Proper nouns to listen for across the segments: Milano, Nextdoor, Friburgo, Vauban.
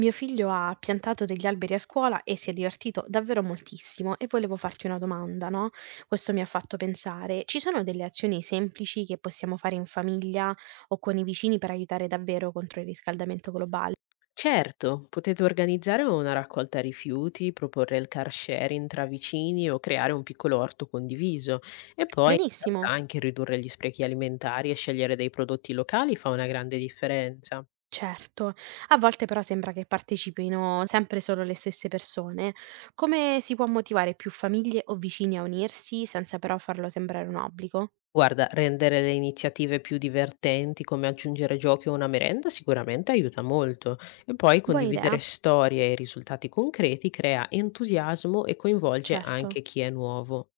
Mio figlio ha piantato degli alberi a scuola e si è divertito davvero moltissimo e volevo farti una domanda, no? Questo mi ha fatto pensare, ci sono delle azioni semplici che possiamo fare in famiglia o con i vicini per aiutare davvero contro il riscaldamento globale? Certo, potete organizzare una raccolta rifiuti, proporre il car sharing tra vicini o creare un piccolo orto condiviso. E poi in realtà Benissimo, anche ridurre gli sprechi alimentari e scegliere dei prodotti locali fa una grande differenza. certo. A volte però sembra che partecipino sempre solo le stesse persone. Come si può motivare più famiglie o vicini a unirsi senza però farlo sembrare un obbligo? Guarda, rendere le iniziative più divertenti, come aggiungere giochi o una merenda, sicuramente aiuta molto. E poi Buona condividere idea, storie e risultati concreti crea entusiasmo e coinvolge certo. anche chi è nuovo.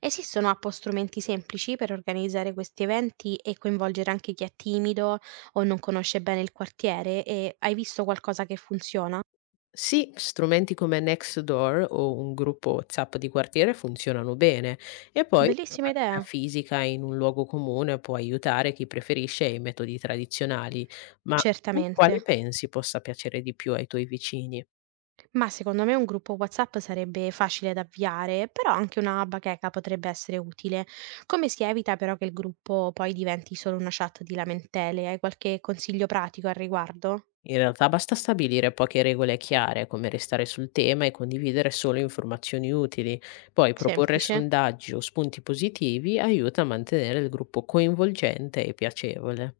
Esistono app o strumenti semplici per organizzare questi eventi e coinvolgere anche chi è timido o non conosce bene il quartiere? E hai visto qualcosa che funziona? Sì, strumenti come Nextdoor o un gruppo WhatsApp di quartiere funzionano bene e poi una Bellissima pratica idea. fisica in un luogo comune può aiutare chi preferisce i metodi tradizionali, ma tu Certamente. quale pensi possa piacere di più ai tuoi vicini? Ma secondo me un gruppo WhatsApp sarebbe facile da avviare, però anche una bacheca potrebbe essere utile. Come si evita però che il gruppo poi diventi solo una chat di lamentele? Hai qualche consiglio pratico al riguardo? In realtà basta stabilire poche regole chiare, come restare sul tema e condividere solo informazioni utili. Poi proporre Semplice. sondaggi o spunti positivi aiuta a mantenere il gruppo coinvolgente e piacevole.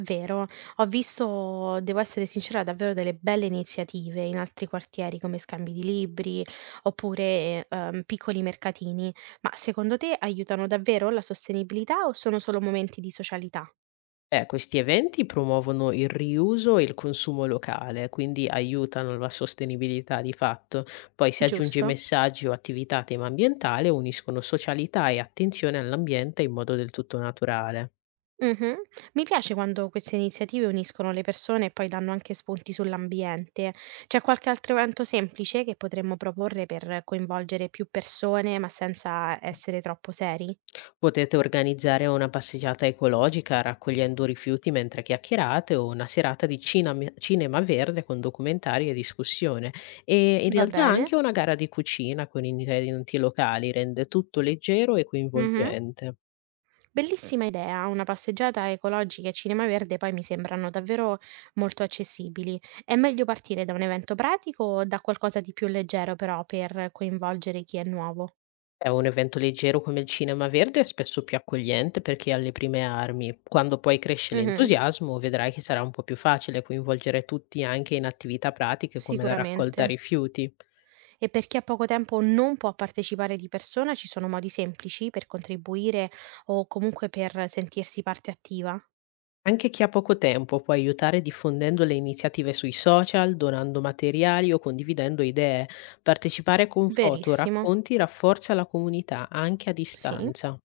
Vero. Ho visto, devo essere sincera, davvero delle belle iniziative in altri quartieri come scambi di libri oppure piccoli mercatini, ma secondo te aiutano davvero la sostenibilità o sono solo momenti di socialità? Questi eventi promuovono il riuso e il consumo locale, quindi aiutano la sostenibilità di fatto. Poi si aggiunge Giusto? messaggi o attività a tema ambientale, uniscono socialità e attenzione all'ambiente in modo del tutto naturale. Mhm. Mi piace quando queste iniziative uniscono le persone e poi danno anche spunti sull'ambiente. C'è qualche altro evento semplice che potremmo proporre per coinvolgere più persone, ma senza essere troppo seri? Potete organizzare una passeggiata ecologica raccogliendo rifiuti mentre chiacchierate o una serata di cinema verde con documentari e discussione. E in Va realtà bene? anche una gara di cucina con ingredienti locali rende tutto leggero e Mhm. coinvolgente. Bellissima idea, una passeggiata ecologica e cinema verde poi mi sembrano davvero molto accessibili. È meglio partire da un evento pratico o da qualcosa di più leggero però per coinvolgere chi è nuovo? È un evento leggero come il Cinema Verde è spesso più accogliente per chi ha le prime armi. Quando poi cresce Mhm, l'entusiasmo, vedrai che sarà un po' più facile coinvolgere tutti anche in attività pratiche come la sicuramente. raccolta rifiuti. E per chi ha poco tempo o non può partecipare di persona, ci sono modi semplici per contribuire o comunque per sentirsi parte attiva? Anche chi ha poco tempo può aiutare diffondendo le iniziative sui social, donando materiali o condividendo idee. Partecipare con foto o Verissimo, racconti rafforza la comunità anche a sì. distanza.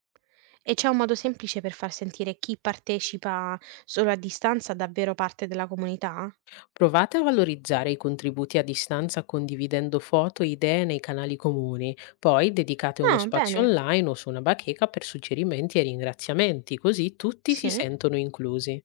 E c'è un modo semplice per far sentire chi partecipa solo a distanza davvero parte della comunità? Provate a valorizzare i contributi a distanza condividendo foto e idee nei canali comuni, poi dedicate uno Ah, spazio bene. online o su una bacheca per suggerimenti e ringraziamenti, così tutti si Sì. sentono inclusi.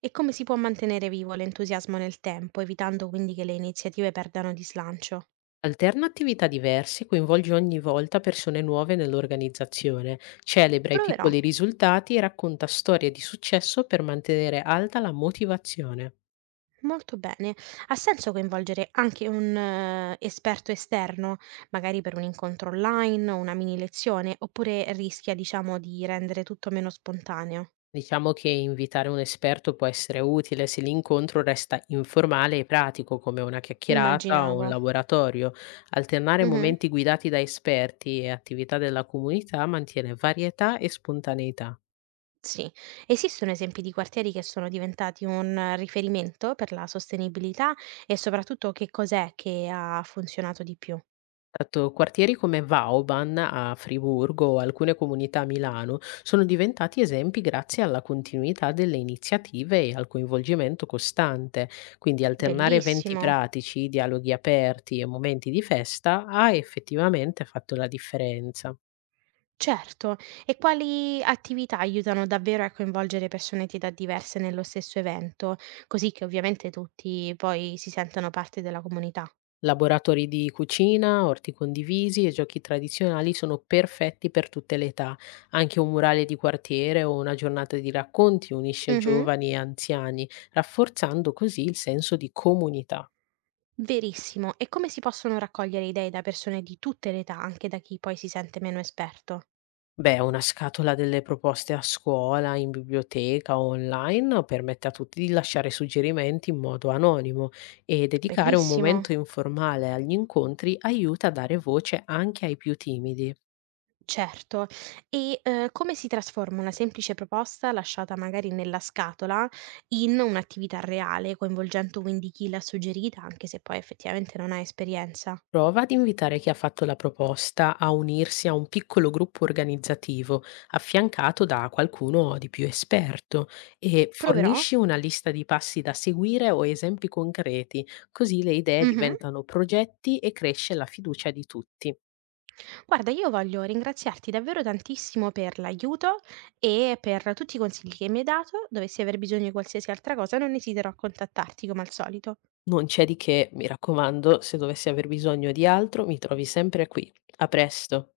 E come si può mantenere vivo l'entusiasmo nel tempo, evitando quindi che le iniziative perdano di slancio? Alterna attività diverse, coinvolge ogni volta persone nuove nell'organizzazione, celebra i Proverò. piccoli risultati e racconta storie di successo per mantenere alta la motivazione. Molto bene. Ha senso coinvolgere anche un esperto esterno, magari per un incontro online o una mini lezione, oppure rischia, diciamo, di rendere tutto meno spontaneo? Diciamo che invitare un esperto può essere utile se l'incontro resta informale e pratico, come una chiacchierata o un Immaginavo. laboratorio. Alternare Mhm. momenti guidati da esperti e attività della comunità mantiene varietà e spontaneità. Sì. Esistono esempi di quartieri che sono diventati un riferimento per la sostenibilità e soprattutto che cos'è che ha funzionato di più? Certo, quartieri come Vauban a Friburgo o alcune comunità a Milano sono diventati esempi grazie alla continuità delle iniziative e al coinvolgimento costante. Quindi alternare eventi Bellissimo, pratici, dialoghi aperti e momenti di festa ha effettivamente fatto la differenza. certo. E quali attività aiutano davvero a coinvolgere persone di età diverse nello stesso evento, così che ovviamente tutti poi si sentano parte della comunità? Laboratori di cucina, orti condivisi e giochi tradizionali sono perfetti per tutte le età. Anche un murale di quartiere o una giornata di racconti unisce Mh-mh. giovani e anziani, rafforzando così il senso di comunità. Verissimo. E come si possono raccogliere idee da persone di tutte le età, anche da chi poi si sente meno esperto? Beh, una scatola delle proposte a scuola, in biblioteca o online permette a tutti di lasciare suggerimenti in modo anonimo e dedicare un Bellissimo. momento informale agli incontri aiuta a dare voce anche ai più timidi. Certo. E, come si trasforma una semplice proposta, lasciata magari nella scatola, in un'attività reale, coinvolgendo quindi chi l'ha suggerita, anche se poi effettivamente non ha esperienza? Prova ad invitare chi ha fatto la proposta a unirsi a un piccolo gruppo organizzativo affiancato da qualcuno di più esperto e Proverò. fornisci una lista di passi da seguire o esempi concreti, così le idee Mh-mh. diventano progetti e cresce la fiducia di tutti. Guarda, io voglio ringraziarti davvero tantissimo per l'aiuto e per tutti i consigli che mi hai dato. Dovessi aver bisogno di qualsiasi altra cosa, non esiterò a contattarti come al solito. Non c'è di che, mi raccomando, se dovessi aver bisogno di altro mi trovi sempre qui. A presto.